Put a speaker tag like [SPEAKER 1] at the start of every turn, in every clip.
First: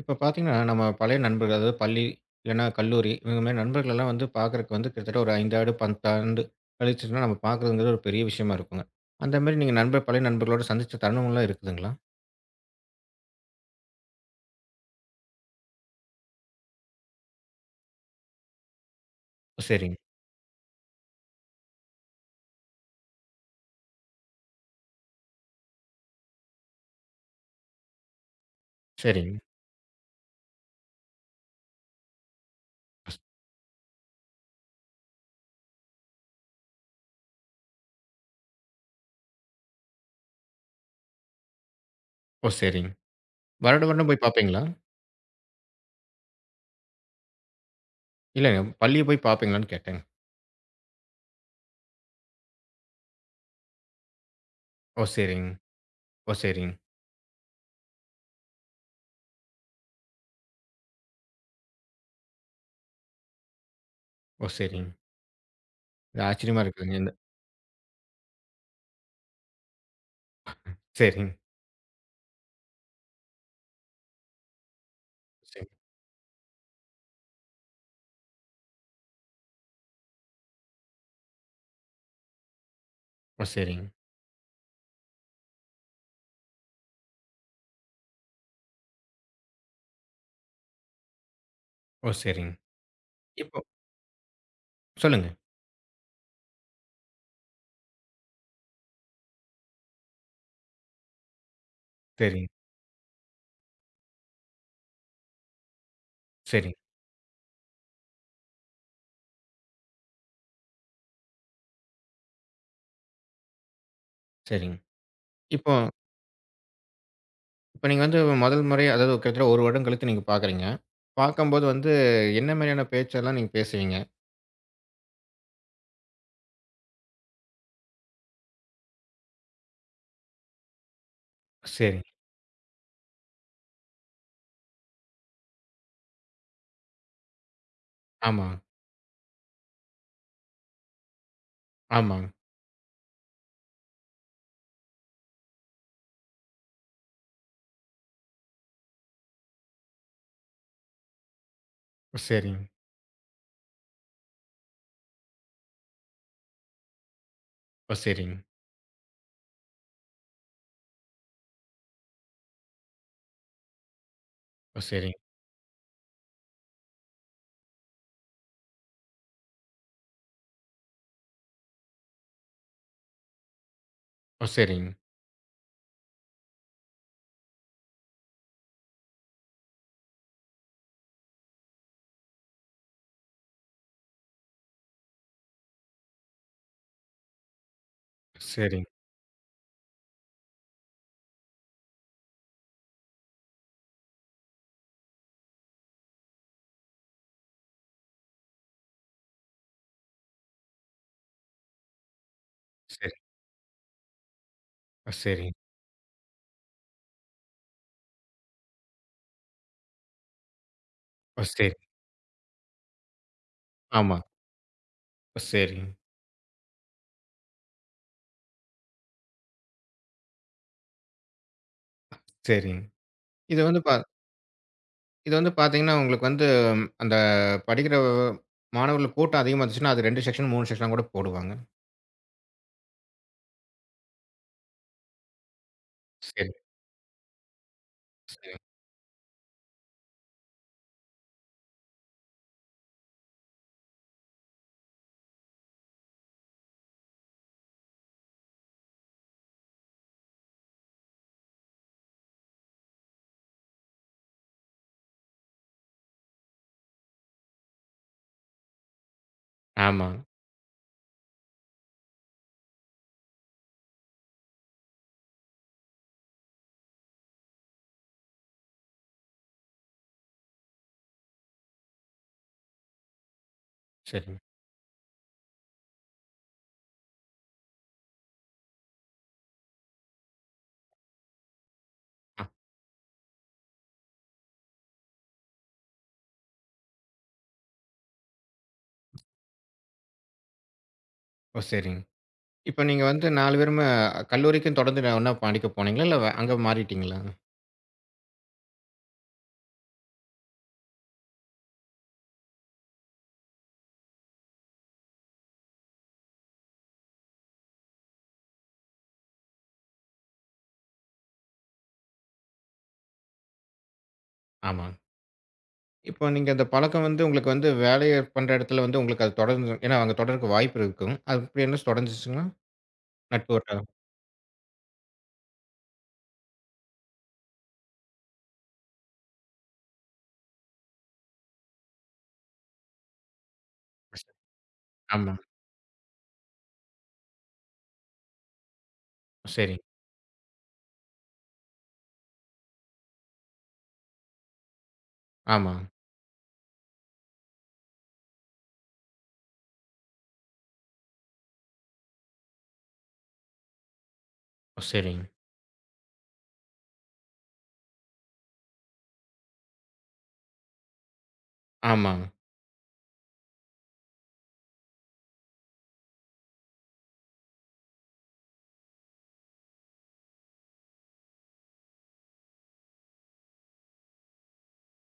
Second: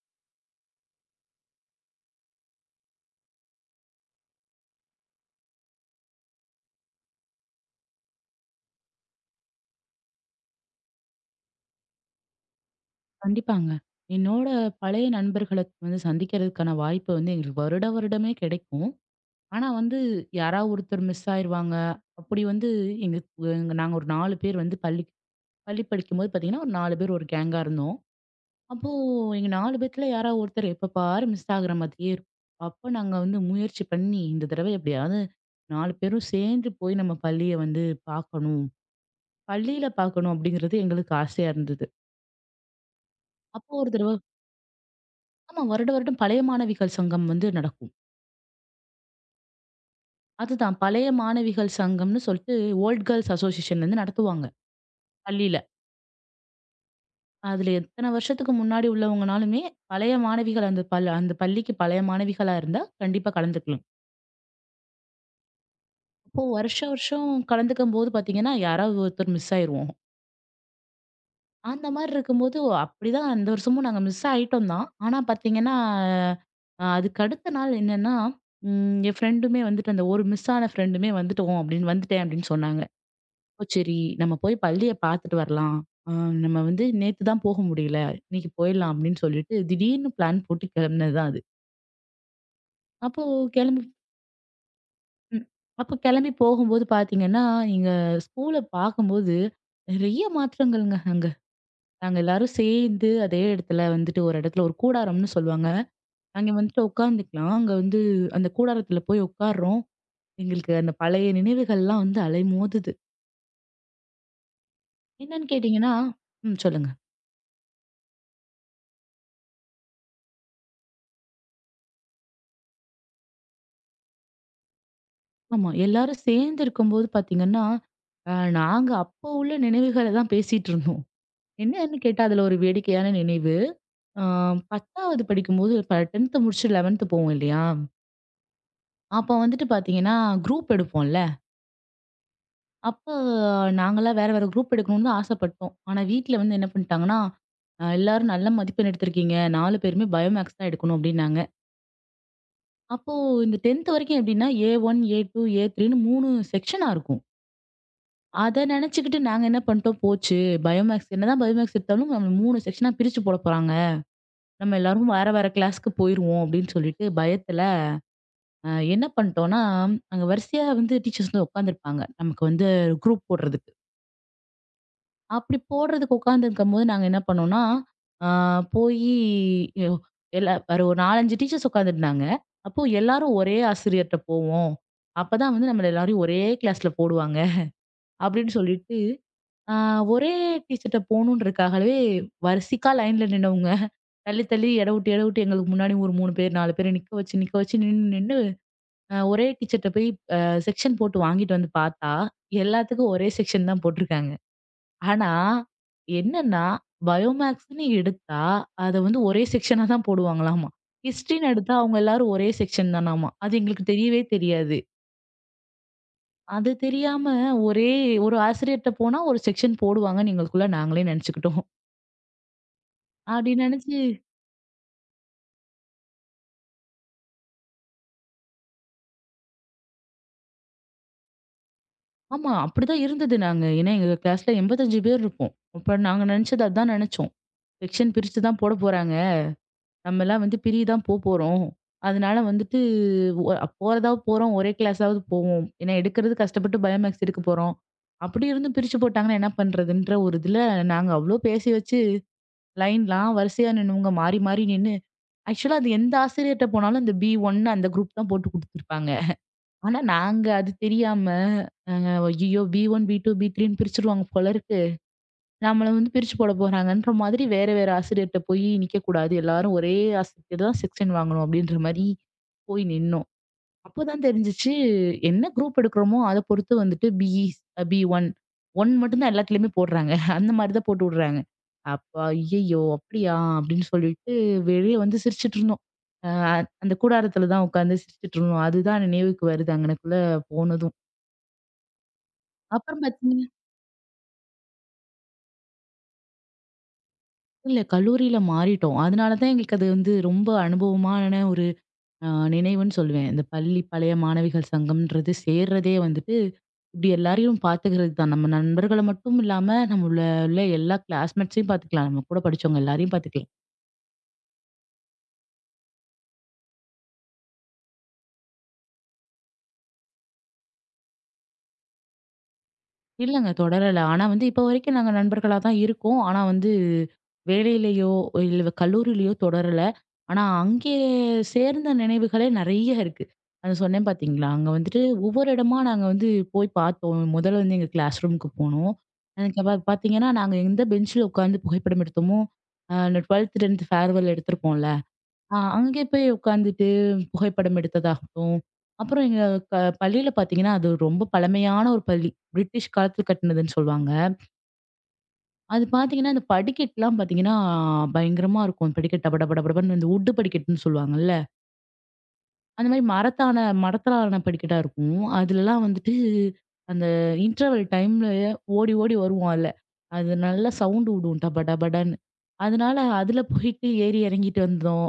[SPEAKER 1] இப்ப பார்த்தீங்கன்னா, நம்ம பழைய நண்பர்கள், அதாவது பள்ளி இல்லன்னா கல்லூரி இவங்க மாரி நண்பர்கள் எல்லாம் வந்து பார்க்கறதுக்கு வந்து கிட்டத்தட்ட ஒரு 5 ஆண்டு, 10 ஆண்டு கழிச்சுன்னா நம்ம பார்க்குறதுங்கிறது ஒரு பெரிய விஷயமா இருக்குங்க. அந்த மாரி நீங்க நண்பர் பழைய நண்பர்களோட சந்திச்ச தருணம்லாம் இருக்குதுங்களா?
[SPEAKER 2] கண்டிப்பாங்க. என்னோட பழைய நண்பர்கள வந்து சந்திக்கிறதுக்கான வாய்ப்பு வந்து எங்களுக்கு வருட வருடமே கிடைக்கும்.
[SPEAKER 1] ஓ!
[SPEAKER 2] ஆனா
[SPEAKER 1] சரிங்க,
[SPEAKER 2] வந்து யாராவது ஒருத்தர் மிஸ் ஆயிருவாங்க. அப்படி வந்து எங்க எங்க நாங்க ஒரு 4 பேர் வந்து பள்ளி பள்ளி படிக்கும்போது பார்த்தீங்கன்னா, ஒரு 4 பேர் ஒரு கேங்கா இருந்தோம். அப்போ
[SPEAKER 1] சரிங்க.
[SPEAKER 2] எங்க 4 பேத்துல யாராவது ஒருத்தர் எப்ப பாரு மிஸ் ஆகுற மாதிரியே இருக்கும். அப்ப நாங்க வந்து முயற்சி பண்ணி இந்த தடவை எப்படியாவது 4 பேரும் சேர்ந்து போய் நம்ம பள்ளிய வந்து பார்க்கணும். பள்ளியில பார்க்கணும் அப்படிங்கிறது எங்களுக்கு ஆசையா இருந்தது.
[SPEAKER 1] ஓ! சரிங்க.
[SPEAKER 2] அப்போ
[SPEAKER 1] வருட
[SPEAKER 2] ஒரு
[SPEAKER 1] வருடம்
[SPEAKER 2] தடவ.
[SPEAKER 1] போய் பார்ப்பீங்களா?
[SPEAKER 2] ஆமா. வருட வருடம் பழைய மாணவிகள் சங்கம் வந்து நடக்கும்.
[SPEAKER 1] இல்லங்க பள்ளிய போய் பார்ப்பீங்களான்னு கேட்டேங்க.
[SPEAKER 2] அதுதான் பழைய மாணவிகள் சங்கம்னு சொல்லிட்டு ஓல்ட் கேர்ல்ஸ் அசோசியேஷன்லேருந்து நடத்துவாங்க,
[SPEAKER 1] ஓ! சரிங்க.
[SPEAKER 2] பள்ளியில.
[SPEAKER 1] ஓ! சரிங்க.
[SPEAKER 2] அதில எத்தன வருஷத்துக்கு முன்னாடி உள்ளவங்கனாலுமே, பழைய மாணவிகள் அந்த பள்ளிக்கு பழைய மாணவிகளா இருந்தா கண்டிப்பா கலந்துக்கலாம்.
[SPEAKER 1] ஓ! சரிங்க. இது
[SPEAKER 2] அப்போ
[SPEAKER 1] ஆச்சரியமா
[SPEAKER 2] வருஷம்
[SPEAKER 1] இருக்குதுங்க. இந்த
[SPEAKER 2] வருஷம் கலந்துக்கும்போது பார்த்தீங்கன்னா, யாராவது ஒருத்தர் மிஸ் ஆயிருவோம்.
[SPEAKER 1] சரிங்க,
[SPEAKER 2] அந்த மாரி இருக்கும்போது, அப்படிதான் அந்த வருஷமும் நாங்க மிஸ் ஆயிட்டோம் தான். ஆனா
[SPEAKER 1] சரிங்க.
[SPEAKER 2] பார்த்தீங்கன்னா, அதுக்கு அடுத்த நாள் என்னன்னா, என் ஃப்ரெண்டுமே வந்துட்டு அந்த ஒரு மிஸ் ஆன ஃப்ரெண்டுமே வந்துட்டோம் அப்படின்னு வந்துட்டேன் அப்படின்னு சொன்னாங்க.
[SPEAKER 1] ஓ!
[SPEAKER 2] ஓ!
[SPEAKER 1] சரிங்க.
[SPEAKER 2] சரி. நம்ம போய் பள்ளிய பார்த்துட்டு வரலாம். அ நம்ம வந்து நேத்து தான் போக முடியல. இன்னைக்கு போயிடலாம் அப்படின்னு சொல்லிட்டு திடீர்னு பிளான் போட்டு கிளம்பினது தான் அது.
[SPEAKER 1] ஓ! சரிங்க.
[SPEAKER 2] அப்போ
[SPEAKER 1] இப்போ
[SPEAKER 2] கிளம்பி
[SPEAKER 1] சொல்லுங்க.
[SPEAKER 2] ம். அப்போ கிளம்பி போகும்போது பார்த்தீங்கன்னா, எங்க ஸ்கூல பார்க்கும்போது நிறைய மாற்றங்கள்ங்க அங்க. நாங்க
[SPEAKER 1] சரிங்க,
[SPEAKER 2] எல்லாரும் சேர்ந்து அதே இடத்துல வந்துட்டு ஒரு இடத்துல ஒரு கூடாரம்னு சொல்லுவாங்க. அங்க
[SPEAKER 1] சரிங்க,
[SPEAKER 2] வந்துட்டு உட்காந்துக்கலாம். அங்க வந்து அந்த கூடாரத்துல போய் உட்கார்றோம். எங்களுக்கு அந்த பழைய நினைவுகள்லாம் வந்து அலைமோதுது.
[SPEAKER 1] சரிங்க.
[SPEAKER 2] என்னன்னு
[SPEAKER 1] இப்போ
[SPEAKER 2] கேட்டீங்கன்னா ம். சொல்லுங்க.
[SPEAKER 1] இப்ப நீங்க வந்து முதல் முறை அதாவது கிட்டத்தட்ட 1 வருடம் கழித்து நீங்க பார்க்குறீங்க. பார்க்கும்போது வந்து என்ன மாரியான பேச்செல்லாம் நீங்க பேசுவீங்க?
[SPEAKER 2] ஆமா. எல்லாரும் சேர்ந்து இருக்கும்போது பார்த்தீங்கன்னா, அ நாங்க அப்போ உள்ள நினைவுகள தான் பேசிட்டு இருந்தோம். என்னன்னு
[SPEAKER 1] சரிங்க.
[SPEAKER 2] கேட்டா, அதுல ஒரு வேடிக்கையான நினைவு. அ 10வது படிக்கும்போது இப்ப 10த் முடிச்சு 11த் போவோம் இல்லையா?
[SPEAKER 1] ஆமா,
[SPEAKER 2] அப்போ வந்துட்டு பார்த்தீங்கன்னா, குரூப் எடுப்போம்ல.
[SPEAKER 1] ஆமாங்க.
[SPEAKER 2] அப்ப நாங்கலாம் வேற வேற குரூப் எடுக்கணும்னு தான் ஆசைப்பட்டோம். ஆனா வீட்ல வந்து என்ன பண்ணிட்டாங்கன்னா, எல்லாரும் நல்ல மதிப்பெண் எடுத்திருக்கீங்க. 4 பேருமே பயோமேக்ஸ் தான் எடுக்கணும் அப்படின்னாங்க.
[SPEAKER 1] ஓ சரிங்க,
[SPEAKER 2] அப்போ இந்த 10த் வரைக்கும் எப்படின்னா, ஏ1, ஏ2, ஏ3ன்னு 3 செக்ஷனா இருக்கும்.
[SPEAKER 1] ஓ சரிங்க,
[SPEAKER 2] அத நெனச்சுக்கிட்டு நாங்க என்ன பண்ணிட்டோம், போச்சு பயோமேக்ஸ் என்னதான் பயோமேக்ஸ் எடுத்தாலும் நம்ம 3 செக்ஷனா பிரிச்சு போட போறாங்க. நம்ம
[SPEAKER 1] ஓ
[SPEAKER 2] எல்லாரும்
[SPEAKER 1] சரிங்க,
[SPEAKER 2] வேற வேற கிளாஸ்க்கு போயிருவோம் அப்படின்னு சொல்லிட்டு பயத்துல, அ என்ன பண்ணிட்டோம்னா, அங்க வரிசையா வந்து டீச்சர்ஸ் வந்து உட்காந்துருப்பாங்க. நமக்கு வந்து குரூப் போடுறதுக்கு.
[SPEAKER 1] ஓ சரிங்க,
[SPEAKER 2] அப்படி போடுறதுக்கு உட்காந்துருக்கும்போது நாங்க என்ன பண்ணோம்னா, அ போயி யோ எல்லா ஒரு 4, 5 டீச்சர்ஸ் உட்காந்துருந்தாங்க. அப்போ எல்லாரும் ஒரே ஆசிரியர்ட்ட போவோம். அப்பதான் வந்து நம்மள எல்லாரையும் ஒரே கிளாஸ்ல போடுவாங்க. அப்படின்னு
[SPEAKER 1] சரிங்க,
[SPEAKER 2] சொல்லிட்டு ஆ ஒரே டீ சர்ட்ட போகணுன்றதுக்காகவே வரிசைக்கா லைன்ல நின்னவங்க. தள்ளி, தள்ளி எட விட்டு, எட விட்டு எங்களுக்கு முன்னாடி ஒரு 3 பேர், 4 பேர நிக்க வச்சு, நிக்க வச்சு நின்னு, நின்னு ஒரே டீ சர்ட்ட போய் அ செக்ஷன் போட்டு வாங்கிட்டு வந்து பார்த்தா,
[SPEAKER 1] சரி,
[SPEAKER 2] எல்லாத்துக்கும் ஒரே செக்ஷன் தான் போட்டிருக்காங்க.
[SPEAKER 1] ஓ
[SPEAKER 2] ஆனா,
[SPEAKER 1] சரிங்க,
[SPEAKER 2] என்னன்னா பயோமேக்ஸ்ன்னு எடுத்தா, அத வந்து ஒரே செக்ஷனா தான் போடுவாங்களாமா.
[SPEAKER 1] ஓ
[SPEAKER 2] ஹிஸ்ட்ரின்னு
[SPEAKER 1] சரி,
[SPEAKER 2] எடுத்தா அவங்க எல்லாரும் ஒரே செக்ஷன் தானாமா. அது எங்களுக்கு
[SPEAKER 1] ஆமா,
[SPEAKER 2] தெரியவே தெரியாது.
[SPEAKER 1] ஓ சரிங்க,
[SPEAKER 2] அது தெரியாம ஒரே ஒரு ஆசிரியர்ட்ட போனா ஒரு செக்ஷன் போடுவாங்கன்னு எங்களுக்குள்ள நாங்களே நெனச்சுக்கிட்டோம்.
[SPEAKER 1] சரிங்க. இது
[SPEAKER 2] அப்படின்னு
[SPEAKER 1] வந்து பா
[SPEAKER 2] நினைச்சு
[SPEAKER 1] இது வந்து பார்த்தீங்கன்னா, உங்களுக்கு வந்து ம், அந்த படிக்கிற மாணவர்கள் கூட்டம் அதிகமா இருந்துச்சுன்னா, அது 2 செக்ஷன், 3 செக்ஷனா கூட போடுவாங்க.
[SPEAKER 2] ஆமா அப்படிதான் இருந்தது நாங்க. ஏன்னா எங்க கிளாஸ்ல 85 பேர் இருப்போம். அப்ப நாங்க
[SPEAKER 1] சரி,
[SPEAKER 2] நினைச்சது அதான் நினைச்சோம். செக்ஷன் பிரிச்சு
[SPEAKER 1] சரி.
[SPEAKER 2] தான் போட போறாங்க. நம்ம எல்லாம் வந்து பிரிய தான் போறோம். அதனால வந்துட்டு ஒ போறதா போறோம். ஒரே கிளாஸாவது போவோம். ஏன்னா எடுக்கிறது கஷ்டப்பட்டு பயோமேக்ஸ் எடுக்க போறோம். அப்படி இருந்தும் பிரிச்சு போட்டாங்கன்னா என்ன பண்றதுன்ற ஒரு இதுல நாங்க அவ்ளோ பேசி வச்சு லைன்லாம் வரிசையா நின்னவங்க மாறி மாறி நின்னு ஆக்சுவலா அது எந்த ஆசிரியர்ட்ட போனாலும் அந்த பி ஒன் அந்த குரூப் தான் போட்டு குடுத்துருப்பாங்க. ஆனா
[SPEAKER 1] ஆமாங்க.
[SPEAKER 2] நாங்க அது தெரியாம, நாங்க ஐய்யயோ! பி1, பி2, பி3ன்னு பிரிச்சுருவாங்க போல இருக்கு. நம்மள வந்து பிரிச்சு போட போறாங்கன்ற மாதிரி வேற வேற ஆசிரியர்ட்ட போய் நிக்கக்கூடாது. எல்லாரும் ஒரே ஆசிரியர் தான் செக்ஷன் வாங்கணும். அப்படின்ற மாரி போய் நின்னோம். அப்பதான்
[SPEAKER 1] சரிங்க.
[SPEAKER 2] தெரிஞ்சுச்சு, என்ன குரூப் எடுக்கிறோமோ அத பொறுத்து வந்துட்டு பிஇ, பி1 1 மட்டும் தான் எல்லாத்துலயுமே போடுறாங்க. அந்த மாரி தான் போட்டு விடுறாங்க. அப்ப
[SPEAKER 1] ஆ,
[SPEAKER 2] "ஐயய்யோ! அப்படியா?" அப்படின்னு சொல்லிட்டு வெளிய வந்து சிரிச்சுட்டு இருந்தோம். அ அந்த கூடாரத்துல தான் உட்காந்து சிரிச்சுட்டு இருந்தோம். அதுதான் நினைவுக்கு வருது அங்கனக்குள்ள போனதும்.
[SPEAKER 1] ஓ சரிங்க. இப்ப
[SPEAKER 2] அப்புறம்
[SPEAKER 1] நீங்க வந்து
[SPEAKER 2] பார்த்தீங்கன்னா
[SPEAKER 1] 4 பேருமே கல்லூரிக்கும் தொடர்ந்து நான் ஒண்ணா படிக்க போனீங்களா? இல்ல அங்க மாறிட்டீங்களா?
[SPEAKER 2] இல்ல கல்லூரியில மாறிட்டோம். அதனால தான் எங்களுக்கு அது வந்து ரொம்ப அனுபவமான ஒரு நினைவுன்னு சொல்லுவேன். இந்த பள்ளி பழைய மாணவிகள் சங்கம்ன்றது சேர்றதே வந்துட்டு, இப்டி எல்லாரையும் பாத்துக்கிறது தான். நம்ம நண்பர்கள மட்டும் இல்லாம, நம்மள உள்ள எல்லா கிளாஸ்மேட்ஸையும் பாத்துக்கலாம். நம்ம கூட படிச்சவங்க எல்லாரையும் பாத்துக்கலாம்.
[SPEAKER 1] ஆமா. இப்போ நீங்க அந்த பழக்கம் வந்து உங்களுக்கு வந்து வேலைய பண்ற இடத்துல வந்து உங்களுக்கு அது தொடர்ந்து ஏன்னா அங்க தொடர்றதுக்கு வாய்ப்பு இருக்கும். அது அப்படி என்ன தொடர்ந்துச்சுங்களா?
[SPEAKER 2] இல்லங்க
[SPEAKER 1] நட்பு வட்டாரம்.
[SPEAKER 2] தொடரல. ஆனா வந்து இப்ப வரைக்கும் நாங்க நண்பர்களா தான் இருக்கோம். ஆனா வந்து வேலையிலயோ, இல்ல கல்லூரியிலயோ தொடரல. ஆனா அங்கே சேர்ந்த நினைவுகளே நெறைய இருக்கு. அது சொன்னேன் பார்த்தீங்களா? அங்க வந்துட்டு
[SPEAKER 1] ஆமா.
[SPEAKER 2] ஒவ்வொரு இடமா நாங்க வந்து போய் பார்த்தோம். முதல்ல வந்து எங்க கிளாஸ் ரூமுக்கு போனோம். எனக்கு அப்ப
[SPEAKER 1] சரிங்க.
[SPEAKER 2] பார்த்தீங்கன்னா, நாங்க எந்த பெஞ்ச்ல உட்காந்து புகைப்படம் எடுத்தோமோ, அந்த 12த், 10த் ஃபேர்வெல் எடுத்திருப்போம்ல.
[SPEAKER 1] ஆமா.
[SPEAKER 2] அங்கே போய் உட்காந்துட்டு புகைப்படம் எடுத்ததாகட்டும். அப்புறம் எங்க க பள்ளியில பார்த்தீங்கன்னா, அது ரொம்ப பழமையான ஒரு பள்ளி. பிரிட்டிஷ் காலத்துல கட்டினதுன்னு சொல்லுவாங்க.
[SPEAKER 1] ஓ! சரிங்க.
[SPEAKER 2] அது பார்த்தீங்கன்னா, அந்த படிக்கட்டுலாம் பார்த்தீங்கன்னா, பயங்கரமா இருக்கும். படிக்கட்டு டப டப டபடபன்னு இந்த உட்டு படிக்கட்டுன்னு சொல்லுவாங்கல்ல.
[SPEAKER 1] ஆமாங்க.
[SPEAKER 2] அந்த மாரி மரத்தால ஆன படிக்கட்டா இருக்கும். அதுலலாம் வந்துட்டு அந்த இன்டர்வல் டைம்ல ஓடி ஓடி வருவோம் அதுல. அது நல்லா சவுண்ட் விடும் டப டபடன்னு. அதனால அதுல போயிட்டு ஏறி இறங்கிட்டு வந்தோம்.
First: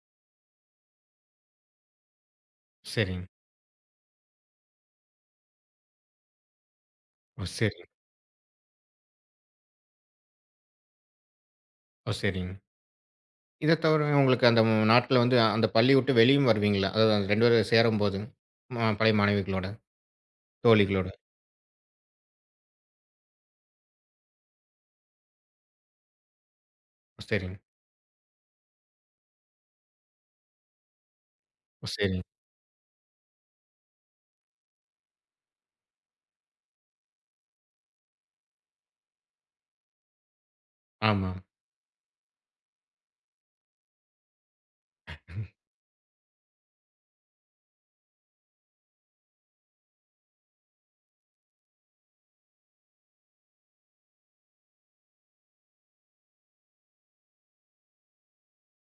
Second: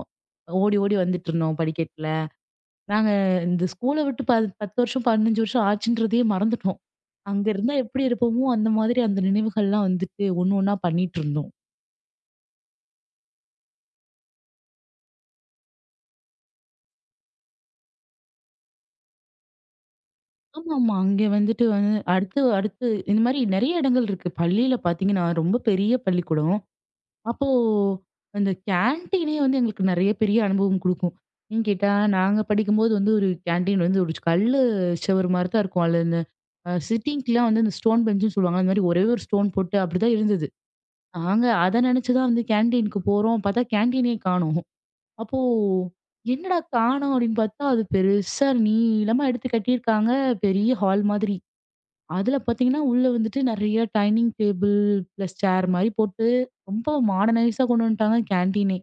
[SPEAKER 2] ஓடி ஓடி வந்துட்டுருந்தோம் படிக்கட்ல. நாங்க
[SPEAKER 1] சரிங்க.
[SPEAKER 2] இந்த ஸ்கூல விட்டு 10 வருஷம், 15 வருஷம் ஆச்சுன்றதையே மறந்துட்டோம்.
[SPEAKER 1] ஓ!
[SPEAKER 2] அங்க இருந்தா
[SPEAKER 1] சரிங்க.
[SPEAKER 2] எப்படி இருப்போமோ, அந்த மாதிரி அந்த நினைவுகள்லாம் வந்துட்டு ஒண்ணு ஒண்ணா பண்ணிட்டு இருந்தோம்.
[SPEAKER 1] ஓ! சரிங்க. இத தவிர உங்களுக்கு அந்த நாட்கள்ல வந்து அந்த பள்ளி விட்டு வெளியும் வருவீங்களா? அதாவது அந்த 2 பேரும் சேரும்போது. மா பழைய மாணவிகளோட,
[SPEAKER 2] ஆமாமா.
[SPEAKER 1] தோழிகளோட.
[SPEAKER 2] அங்க வந்துட்டு வந்து அடுத்து அடுத்து இந்த மாரி நெறைய இடங்கள் இருக்கு. பள்ளியில பார்த்தீங்கன்னா, ரொம்ப பெரிய பள்ளிக்கூடம்.
[SPEAKER 1] ஓ!
[SPEAKER 2] அப்போ
[SPEAKER 1] சரிங்க.
[SPEAKER 2] அந்த கேன்டீனே வந்து எங்களுக்கு நெறைய பெரிய அனுபவம் குடுக்கும். ஏன்னு
[SPEAKER 1] ஓ!
[SPEAKER 2] கேட்டா,
[SPEAKER 1] சரிங்க.
[SPEAKER 2] நாங்க படிக்கும்போது வந்து ஒரு கேன்டீன் வந்து ஒரு கல்லு செவுரு மாரி தான் இருக்கும். அதுல இந்த சிட்டிங்லாம் வந்து இந்த ஸ்டோன் பெஞ்சுன்னு சொல்லுவாங்க. அந்த மாரி ஒரே ஒரு ஸ்டோன் போட்டு அப்படிதான் இருந்தது.
[SPEAKER 1] ஆமா.
[SPEAKER 2] நாங்க அத நெனச்சு தான் வந்து கேன்டீனுக்கு போறோம். பார்த்தா கேன்டீனே காணோம். அப்போ என்னடா காணோம் அப்படின்னு பார்த்தா, அது பெருசா நீளமா எடுத்து கட்டியிருக்காங்க. பெரிய ஹால் மாதிரி. அதுல பார்த்தீங்கன்னா, உள்ள வந்துட்டு நெறைய டைனிங் டேபிள் பிளஸ் சேர் மாரி போட்டு ரொம்ப மாடர்னைஸா கொண்டு வந்துட்டாங்க கேன்டீனே.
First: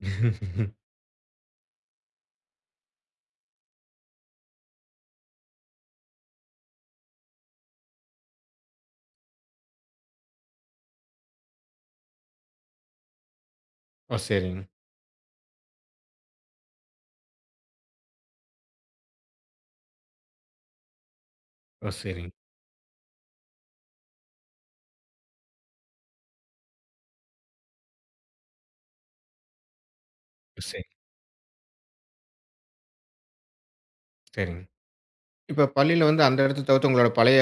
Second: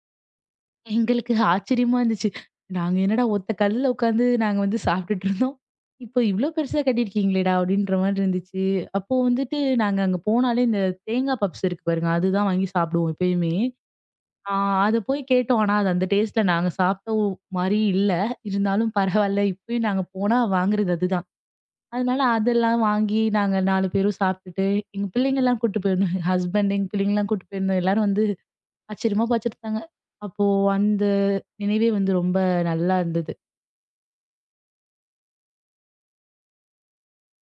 [SPEAKER 2] எங்களுக்கு ஆச்சரியமா இருந்துச்சு. நாங்க என்னடா ஒத்த கல்லுல உட்காந்து நாங்க வந்து சாப்பிட்டுட்டு இருந்தோம். இப்போ இவ்ளோ பெருசா கட்டியிருக்கீங்களேடா! அப்டின்ற மாரி இருந்துச்சு. அப்போ வந்துட்டு நாங்க அங்க போனாலே இந்த தேங்கா பப்ஸ் இருக்கு பாருங்க. அதுதான் வாங்கி சாப்பிடுவோம் எப்பயுமே.
[SPEAKER 1] ஓ!
[SPEAKER 2] ஆ
[SPEAKER 1] சரிங்க.
[SPEAKER 2] அத போய் கேட்டோம். ஆனா அது அந்த டேஸ்ட்ல நாங்க சாப்பிட்ட மாரி இல்ல. இருந்தாலும் பரவால்ல. இப்பயும் நாங்க போனா வாங்குறது அதுதான்.
[SPEAKER 1] ஓ!
[SPEAKER 2] அதனால
[SPEAKER 1] சரிங்க.
[SPEAKER 2] அதெல்லாம் வாங்கி நாங்க 4 பேரும் சாப்பிட்டுட்டு, எங்க பிள்ளைங்கலாம் கூட்டு போயிருந்தோம். ஹஸ்பண்ட் எங்க பிள்ளைங்கலாம் கூட்டு போயிருந்தோம். எல்லாரும் வந்து ஆச்சரியமா பார்த்துருந்தாங்க. அப்போ
[SPEAKER 1] ஓ, சரி,
[SPEAKER 2] அந்த நினைவே வந்து ரொம்ப நல்லா இருந்தது.
[SPEAKER 1] சரிங்க. இப்ப பள்ளியில வந்து அந்த இடத்த தவிர்த்து உங்களோட பழைய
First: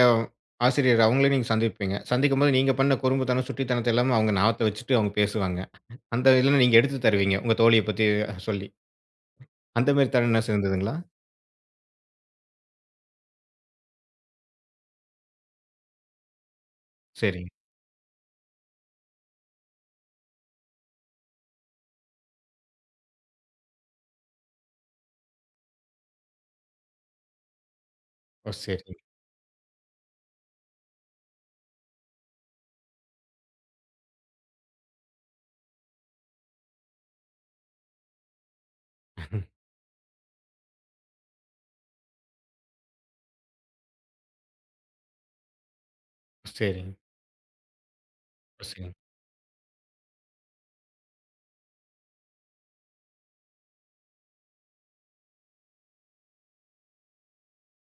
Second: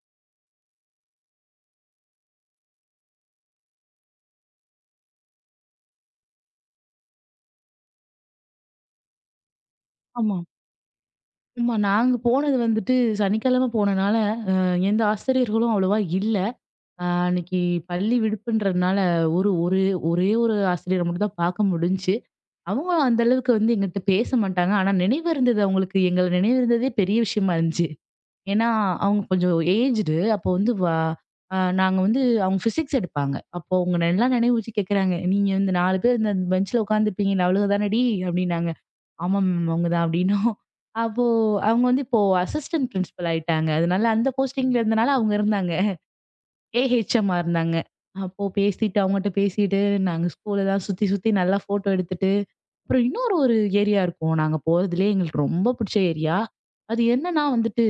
[SPEAKER 1] ஆசிரியர் அவங்கள நீங்க சந்திப்பீங்க. சந்திக்கும்போது நீங்க பண்ண குறும்புத்தனம், சுட்டித்தனத்த எல்லாமே அவங்க ஞாபகத்த வச்சுட்டு அவங்க பேசுவாங்க. அந்த இதில நீங்க எடுத்து தருவீங்க. உங்க தோழிய பத்தி சொல்லி. அந்த மாரி
[SPEAKER 2] ஆமா.
[SPEAKER 1] தருணம் இருந்ததுங்களா?
[SPEAKER 2] ஆமா. நாங்க போனது வந்துட்டு சனிக்கிழமை போனனால, எந்த ஆசிரியர்களும் அவ்வளவா இல்ல.
[SPEAKER 1] சரிங்க.
[SPEAKER 2] அன்னைக்கு பள்ளி விடுப்புன்றதுனால ஒரு ஒரு ஒரே ஒரு ஆசிரியர மட்டும் தான் பார்க்க முடிஞ்சுச்சு. அவங்க அந்த அளவுக்கு வந்து எங்கட்ட பேச மாட்டாங்க. ஆனா நினைவு இருந்தது அவங்களுக்கு. எங்கள நினைவு இருந்ததே பெரிய விஷயமா இருந்துச்சு.
[SPEAKER 1] ஓ!
[SPEAKER 2] ஏன்னா,
[SPEAKER 1] சரிங்க.
[SPEAKER 2] அவங்க கொஞ்சம் ஏஜ்டு. அப்போ வந்து வ அ நாங்க வந்து அவங்க ஃபிசிக்ஸ் எடுப்பாங்க. அப்போ அவங்க நல்லா நினைவு வச்சு கேட்கறாங்க. "நீங்க இந்த 4 பேர் இந்த பெஞ்ச்ல உட்காந்துருப்பீங்கல்ல, அவ்வளவு தானடி?" அப்படின்னாங்க. "ஆமா மேம், அவங்க தான்" அப்படின்னோம். அப்போ அவங்க வந்து இப்போ அசிஸ்டன்ட் பிரின்சிபல் ஆயிட்டாங்க. அதனால அந்த போஸ்டிங்ல இருந்தனால அவங்க இருந்தாங்க.
[SPEAKER 1] ஓ சரிங்க.
[SPEAKER 2] ஏஹெச்எம்மா இருந்தாங்க. அப்போ
[SPEAKER 1] ஓ! சரிங்க.
[SPEAKER 2] பேசிட்டு அவங்கட்ட பேசிட்டு, நாங்க ஸ்கூலலாம் சுத்தி, சுத்தி நல்லா ஃபோட்டோ எடுத்துட்டு, அப்புறம் இன்னொரு ஏரியா இருக்கும். நாங்க போறதுலயே எங்களுக்கு ரொம்ப பிடிச்ச ஏரியா. அது என்னன்னா வந்துட்டு,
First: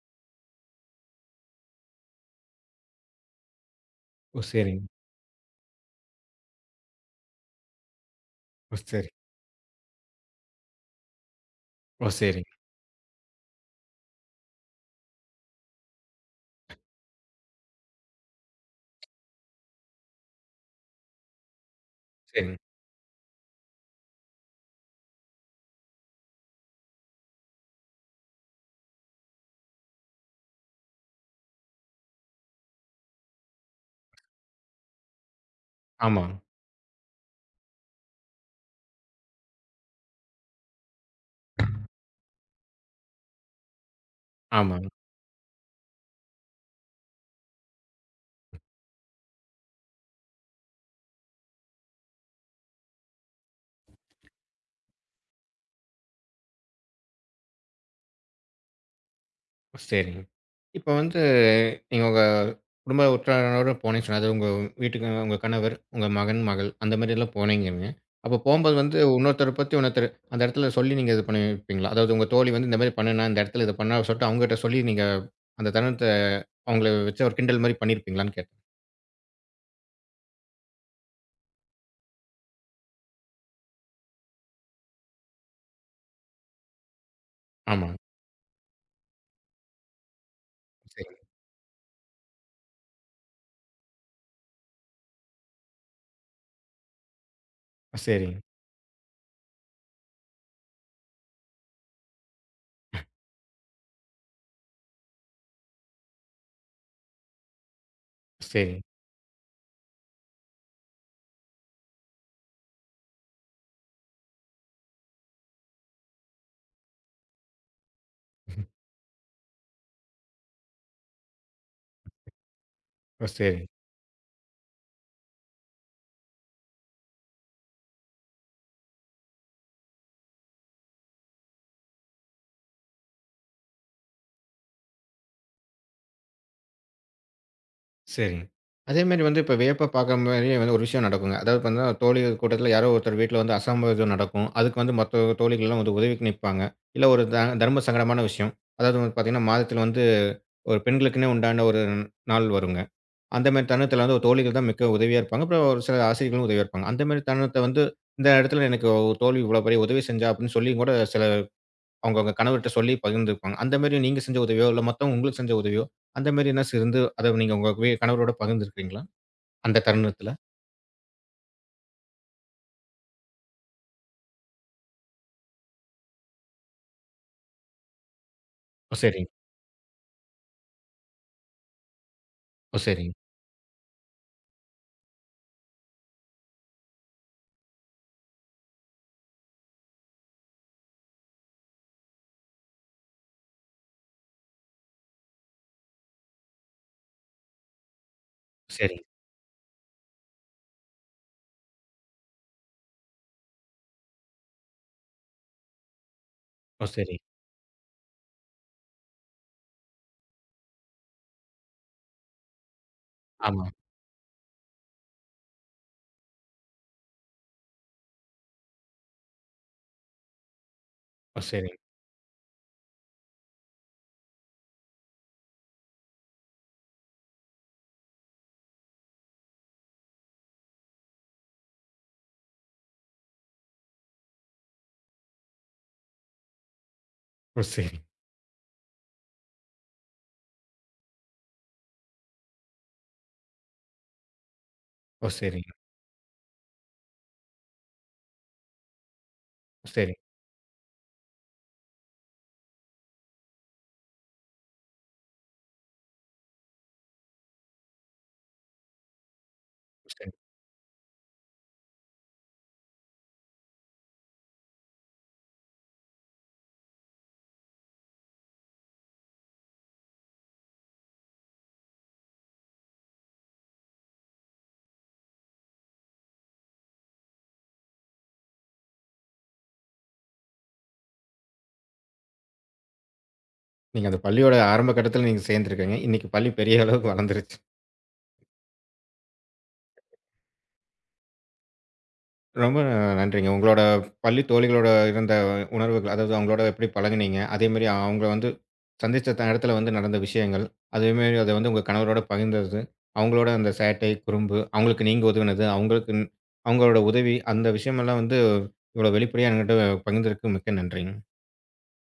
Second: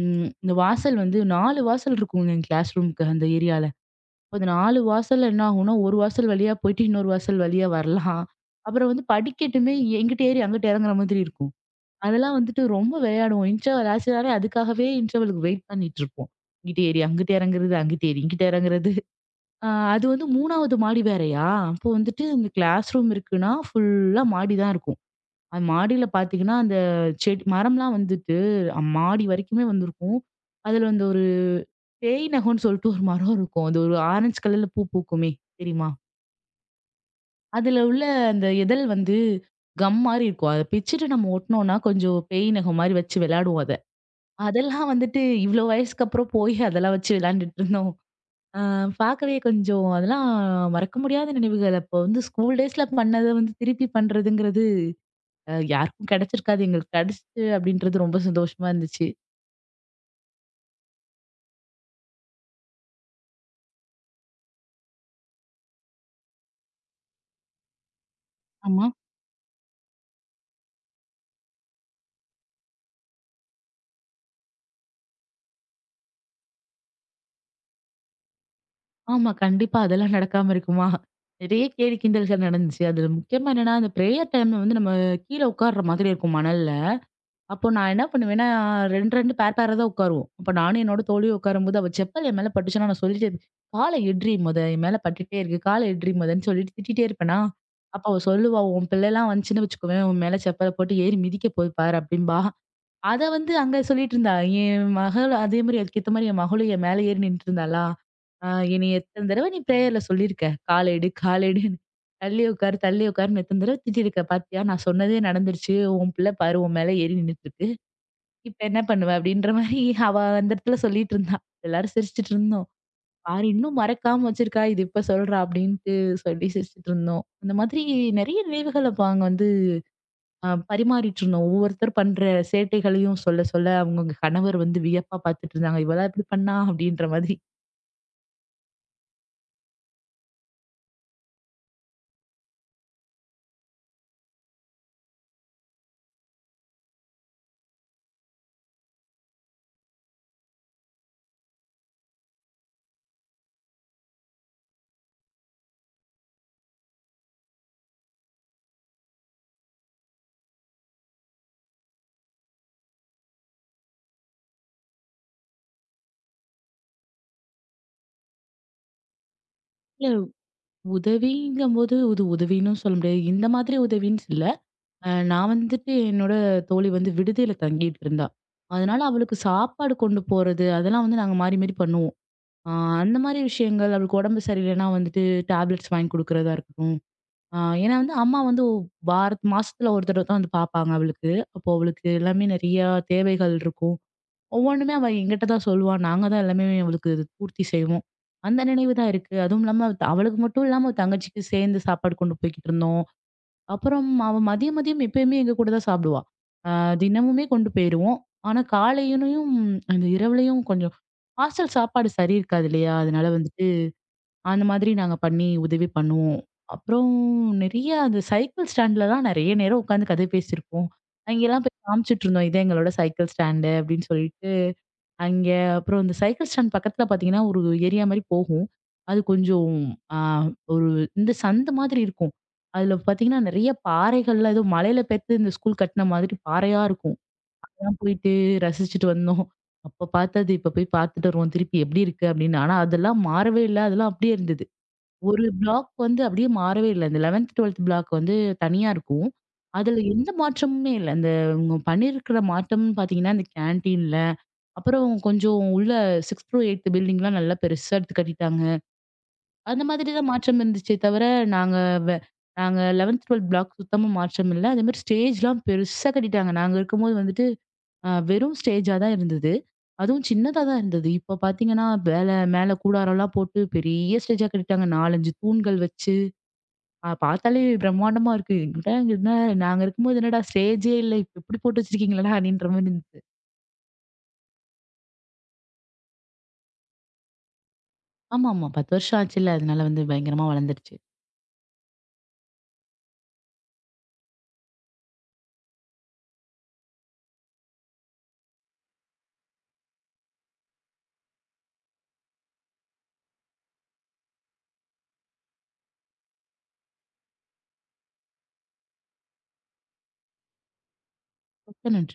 [SPEAKER 2] இந்த வாசல் வந்து 4 வாசல் இருக்குங்க எங்க கிளாஸ் ரூமுக்கு அந்த ஏரியால. அப்ப
[SPEAKER 1] ஓ!
[SPEAKER 2] அந்த 4
[SPEAKER 1] சரிங்க.
[SPEAKER 2] வாசல்ல என்ன ஆகும்னா, ஒரு வாசல் வழியா போயிட்டு, இன்னொரு வாசல் வழியா வரலாம்.
[SPEAKER 1] ஓ!
[SPEAKER 2] அப்புறம் வந்து
[SPEAKER 1] சரி.
[SPEAKER 2] படிக்கட்டுமே எங்கிட்ட ஏறி அங்கிட்டு இறங்குற மாதிரி இருக்கும்.
[SPEAKER 1] ஓ!
[SPEAKER 2] அதெல்லாம்
[SPEAKER 1] சரிங்க.
[SPEAKER 2] வந்துட்டு ரொம்ப விளையாடுவோம். இன்டர்வல் ஆச்சுனாலே அதுக்காகவே இன்டர்வலுக்கு வெயிட் பண்ணிட்டு இருப்போம். இங்கிட்டு ஏறி, அங்கிட்டு இறங்குறது, அங்கிட்டு ஏறி, இங்கிட்டு இறங்குறது. அ அது வந்து 3வது மாடி வேறயா! அப்போ வந்துட்டு இந்த
[SPEAKER 1] சரிங்க.
[SPEAKER 2] கிளாஸ் ரூம் இருக்குன்னா, ஃபுல்லா மாடி தான் இருக்கும். அது மாடியில பார்த்தீங்கன்னா, அந்த செடி மரம்லாம் வந்துட்டு மாடி வரைக்குமே வந்திருக்கும். அதுல வந்து ஒரு பேய் நகம்ன்னு சொல்லிட்டு ஒரு மரம் இருக்கும். அது ஒரு ஆரஞ்சு கலர்ல பூ பூக்குமே தெரியுமா?
[SPEAKER 1] ஆமா,
[SPEAKER 2] அதுல உள்ள அந்த இதழ் வந்து கம் மாரி இருக்கும். அத பிச்சுட்டு நம்ம ஒட்டுனோம்னா, கொஞ்சம் பேய் நகம் மாரி வச்சு விளையாடுவோம் அத.
[SPEAKER 1] ஆமா.
[SPEAKER 2] அதெல்லாம் வந்துட்டு இவ்ளோ வயசுக்கு அப்புறம் போய் அதெல்லாம் வச்சு விளையாண்டுட்டு இருந்தோம். அ பார்க்கவே கொஞ்சம் அதெல்லாம் மறக்க முடியாத நினைவுகள். அப்போ வந்து ஸ்கூல் டேஸ்ல பண்ணத வந்து திருப்பி பண்றதுங்கிறது யாருக்கும் கிடைச்சிருக்காது. எங்களுக்கு கிடைச்சுச்சு அப்படின்றது ரொம்ப சந்தோஷமா இருந்துச்சு.
[SPEAKER 1] சரிங்க. இப்ப வந்து நீங்க உங்க குடும்ப உற்றாரோட போனேன்னு சொன்ன, அது உங்க வீட்டுக்கு உங்க கணவர், உங்க மகன், மகள் அந்த மாரிலாம் போனீங்கங்க. அப்ப போம்போது
[SPEAKER 2] ஆமா.
[SPEAKER 1] வந்து இன்னொருத்தர பத்தி இன்னொருத்தர் அந்த இடத்துல சொல்லி நீங்க இது பண்ணியிருப்பீங்களா? அதாவது உங்க தோழி வந்து இந்த மாரி பண்ணுனா, இந்த இடத்துல இத பண்ணான்னு சொல்லிட்டு அவங்ககிட்ட சொல்லி நீங்க அந்த தருணத்த அவங்கள வச்சு ஒரு கிண்டல் மாரி பண்ணியிருப்பீங்களான்னு கேட்டேன்.
[SPEAKER 2] ஆமா. கண்டிப்பா அதெல்லாம் நடக்காம இருக்குமா? நிறைய கேலி கிண்டல்கள் நடந்துச்சு. அதுல முக்கியமா என்னன்னா, அந்த பிரேயர் டைம்ல வந்து நம்ம கீழ உட்கார்ற மாதிரி இருக்கும் மணல்ல. அப்போ நான்
[SPEAKER 1] ஆமாங்க.
[SPEAKER 2] என்ன பண்ணுவேன்னா, 2, 2 பேர் பேரா தான் உட்காருவோம். அப்ப நானும் என்னோட
[SPEAKER 1] சரிங்க.
[SPEAKER 2] தோழியும் உட்காரும்போது, அவ செப்பல் என் மேல பட்டுச்சுன்னா நான் சொல்லிட்டே இருப்பேன். "கால எட்றி மொத, என் மேல பட்டுட்டே இருக்கு. கால எட்றி மொதன்னு" சொல்லிட்டு திட்டிட்டே இருப்பேனா, அப்ப அவ
[SPEAKER 1] சரிங்க.
[SPEAKER 2] சொல்லுவா, "உன் பிள்ளைலாம் வந்துச்சுன்னு வச்சுக்கோவேன், உன் மேல செப்பல போட்டு ஏறி மிதிக்க போது பாரு" அப்படிம்பா. அத வந்து அங்க சொல்லிட்டு இருந்தா. என் மகள் அதே மாரி அதுக்கேத்த மாரி என் மகளும் என் மேல ஏறி நின்னுட்டு இருந்தாளா, "அ
[SPEAKER 1] சரிங்க.
[SPEAKER 2] என்னைய எத்தன தடவ நீ பிரேயர்ல சொல்லியிருக்க, கால எடு, கால எடுன்னு. தள்ளி உட்காரு, தள்ளி உட்காருன்னு எத்தன தடவ திட்டியிருக்க பாத்தியா? நான் சொன்னதே நடந்துருச்சு. உன் பிள்ளை பாரு, உன் மேல ஏறி நின்னுட்டு இருக்கு." இப்ப என்ன பண்ணுவ? அப்படின்ற மாரி அவ அந்த இடத்துல சொல்லிட்டு இருந்தா. எல்லாரும் சிரிச்சுட்டு இருந்தோம்.
[SPEAKER 1] ஓ!
[SPEAKER 2] பாரு
[SPEAKER 1] சரிங்க.
[SPEAKER 2] இன்னும் மறக்காம வச்சிருக்கா. இது இப்ப சொல்றா அப்படின்ட்டு சொல்லி சிரிச்சுட்டு இருந்தோம். அந்த மாதிரி நெறைய நினைவுகள் அப்ப அங்க வந்து பரிமாறிட்டு இருந்தோம். ஒவ்வொருத்தர் பண்ற சேட்டைகளையும் சொல்ல சொல்ல அவங்கவங்க கணவர் வந்து வியப்பா பார்த்துட்டு இருந்தாங்க. இவளா இப்படி பண்ணா அப்படின்ற மாதிரி.
[SPEAKER 1] சரிங்க. அதேமாரி வந்து இப்ப வியப்ப பார்க்குற மாரியே வந்து ஒரு விஷயம் நடக்குங்க. அதாவது பார்த்தீங்கன்னா, தோழிகள் கூட்டத்தில யாரோ ஒருத்தர் வீட்ல வந்து அசம்பாவிதம் நடக்கும். அதுக்கு வந்து மத்த தோழிகள்லாம் வந்து உதவிக்கு நிப்பாங்க. இல்ல ஒரு தர்ம சங்கடமான விஷயம். அதாவது வந்து பார்த்தீங்கன்னா, மாதத்தில வந்து ஒரு பெண்களுக்குன்னே உண்டான ஒரு நாள் வருங்க. அந்த மாரி தருணத்தில வந்து ஒரு தோழிகள் தான் மிக்க உதவியா இருப்பாங்க. அப்புறம் ஒரு சில ஆசிரியர்களும் உதவியா இருப்பாங்க. அந்த மாரி தருணத்த வந்து இந்த இடத்துல எனக்கு ஒரு தோழி இவ்வளோ பெரிய உதவி செஞ்சா அப்படின்னு சொல்லியும் கூட சில அவங்கவங்க கணவர்ட்ட சொல்லி பகிர்ந்துருப்பாங்க. அந்த மாரி நீங்க செஞ்ச உதவியோ, இல்ல மத்தவங்க உங்களுக்கு செஞ்ச உதவியோ, அந்த மாரி எதுனாச்சு இருந்து அத நீங்க உங்க கணவரோட பகிர்ந்துருக்கீங்களா? அந்த
[SPEAKER 2] இல்ல
[SPEAKER 1] தருணத்துல?
[SPEAKER 2] உதவிங்கும்போது இது உதவின்னும் சொல்ல முடியாது. இந்த மாதிரி உதவின்னு இல்ல. நான் வந்துட்டு என்னோட தோழி வந்து விடுதியில தங்கிட்டு இருந்தா.
[SPEAKER 1] ஓ!
[SPEAKER 2] அதனால
[SPEAKER 1] சரிங்க.
[SPEAKER 2] அவளுக்கு சாப்பாடு கொண்டு போறது அதெல்லாம் வந்து நாங்க மாறி மாறி பண்ணுவோம். ஆ
[SPEAKER 1] ஓ! சரிங்க.
[SPEAKER 2] அந்த மாரி விஷயங்கள், அவளுக்கு உடம்பு சரியில்லைன்னா வந்துட்டு டேப்லெட்ஸ் வாங்கி குடுக்குறதா இருக்கட்டும். ஏன்னா வந்து அம்மா வந்து வாரத் மாசத்துல ஒரு தடவ தான் வந்து பார்ப்பாங்க அவளுக்கு. அப்போ அவளுக்கு எல்லாமே நெறையா தேவைகள் இருக்கும். ஒவ்வொன்னுமே அவ என்கிட்ட தான் சொல்லுவா. நாங்க தான் எல்லாமே அவளுக்கு இது பூர்த்தி செய்வோம். அந்த நினைவு
[SPEAKER 1] சரிங்க.
[SPEAKER 2] தான் இருக்கு. அதுவும் இல்லாம அவளுக்கு மட்டும் இல்லாம அவ தங்கச்சிக்கு சேர்ந்து சாப்பாடு கொண்டு போய்க்கிட்டு இருந்தோம். அப்புறம் அவ மதியம் மதியம் எப்பயுமே எங்க கூட தான் சாப்பிடுவா. அ
[SPEAKER 1] ஓ! சரிங்க.
[SPEAKER 2] தினமுமே கொண்டு போயிருவோம். ஆனா காலையிலயும் அந்த இரவுலயும் கொஞ்சம் ஹாஸ்டல் சாப்பாடு சரி இருக்காது இல்லையா? அதனால
[SPEAKER 1] ஆமா.
[SPEAKER 2] வந்துட்டு அந்த மாதிரி நாங்க பண்ணி உதவி பண்ணுவோம். அப்புறம் நெறைய அந்த சைக்கிள் ஸ்டாண்ட்லலாம் நெறைய நேரம் உட்காந்து கதை பேசியிருக்கோம்.
[SPEAKER 1] ஓ!
[SPEAKER 2] அங்கெல்லாம் போய்
[SPEAKER 1] சரிங்க.
[SPEAKER 2] காமிச்சுட்டு இருந்தோம். இதான் எங்களோட சைக்கிள் ஸ்டாண்டு அப்படின்னு சொல்லிட்டு. அங்க அப்புறம் இந்த சைக்கிள் ஸ்டாண்ட் பக்கத்துல பார்த்தீங்கன்னா, ஒரு ஏரியா மாரி போகும். அது கொஞ்சம் ஆ ஒரு இந்த சந்து மாதிரி இருக்கும். அதுல பார்த்தீங்கன்னா, நெறைய பாறைகள்லாம் ஏதோ மலையில பெத்து இந்த ஸ்கூல் கட்ன மாதிரி பாறையா இருக்கும்.
[SPEAKER 1] ஓ! சரி.
[SPEAKER 2] அதெல்லாம் போயிட்டு ரசிச்சுட்டு வந்தோம். அப்ப பார்த்தது இப்ப போய் பார்த்துட்டு வருவோம். திருப்பி எப்படி இருக்கு அப்படின்னு. ஆனா அதெல்லாம் மாறவே இல்ல. அதெல்லாம் அப்படியே இருந்தது.
[SPEAKER 1] ஓ!
[SPEAKER 2] ஒரு
[SPEAKER 1] சரிங்க.
[SPEAKER 2] பிளாக் வந்து அப்படியே மாறவே இல்ல. இந்த 11த், 12த் பிளாக் வந்து தனியா இருக்கும். அதுல
[SPEAKER 1] சரி.
[SPEAKER 2] எந்த மாற்றமுமே இல்ல. அந்த இவங்க பண்ணியிருக்கிற மாற்றம்னு பார்த்தீங்கன்னா, இந்த கேன்டீன்ல, அப்புறம் கொஞ்சம் உள்ள 6த், 8த் பில்டிங்லாம் நல்லா பெருசா எடுத்து கட்டிட்டாங்க. அந்த மாதிரி
[SPEAKER 1] சரி.
[SPEAKER 2] தான் மாற்றம் இருந்துச்சே தவிர, நாங்க வெ நாங்க 11த், 12த் பிளாக் சுத்தமா மாற்றம் இல்ல. அதேமாரி ஸ்டேஜ்லாம் பெருசா கட்டிட்டாங்க. நாங்க இருக்கும்போது வந்துட்டு வெறும் ஸ்டேஜா தான் இருந்தது. அதுவும் சின்னதா தான் இருந்தது. இப்ப பார்த்தீங்கன்னா, மேல மேல கூடாரம்லாம் போட்டு பெரிய ஸ்டேஜா கட்டிட்டாங்க. 4, 5 தூண்கள் வச்சு. பார்த்தாலே பிரம்மாண்டமா இருக்கு. என்னடா நாங்க இருக்கும்போது என்னடா ஸ்டேஜே இல்ல. இப்ப இப்படி போட்டு வச்சிருக்கீங்களடா அப்படின்ற மாரி இருந்தது.
[SPEAKER 1] நீங்க அந்த பள்ளியோட ஆரம்ப கட்டத்துல நீங்க சேர்ந்திருக்கீங்க. இன்னைக்கு பள்ளி பெரிய அளவுக்கு வளர்ந்துருச்சு.
[SPEAKER 2] ஆமாமா. 10 வருஷம் ஆச்சுல்ல. அதனால வந்து பயங்கரமா வளர்ந்துருச்சு.
[SPEAKER 1] ரொம்ப நன்றிங்க. உங்களோட பள்ளி தோழிகளோட இருந்த உணர்வுகள், அதாவது அவங்களோட எப்படி பழகுனீங்க? அதேமாரி அவங்க வந்து சந்திச்ச இடத்துல வந்து நடந்த விஷயங்கள், அதேமாரி அத வந்து உங்க கணவரோட பகிர்ந்தது, அவங்களோட அந்த சேட்டை, குறும்பு, அவங்களுக்கு நீங்க உதவினது, அவங்களோட உதவி, அந்த விஷயமெல்லாம் வந்து இவ்வளோ வெளிப்படையா என்கிட்ட பகிர்ந்ததுக்கு மிக்க நன்றிங்க.
[SPEAKER 2] மிக்க நன்றி.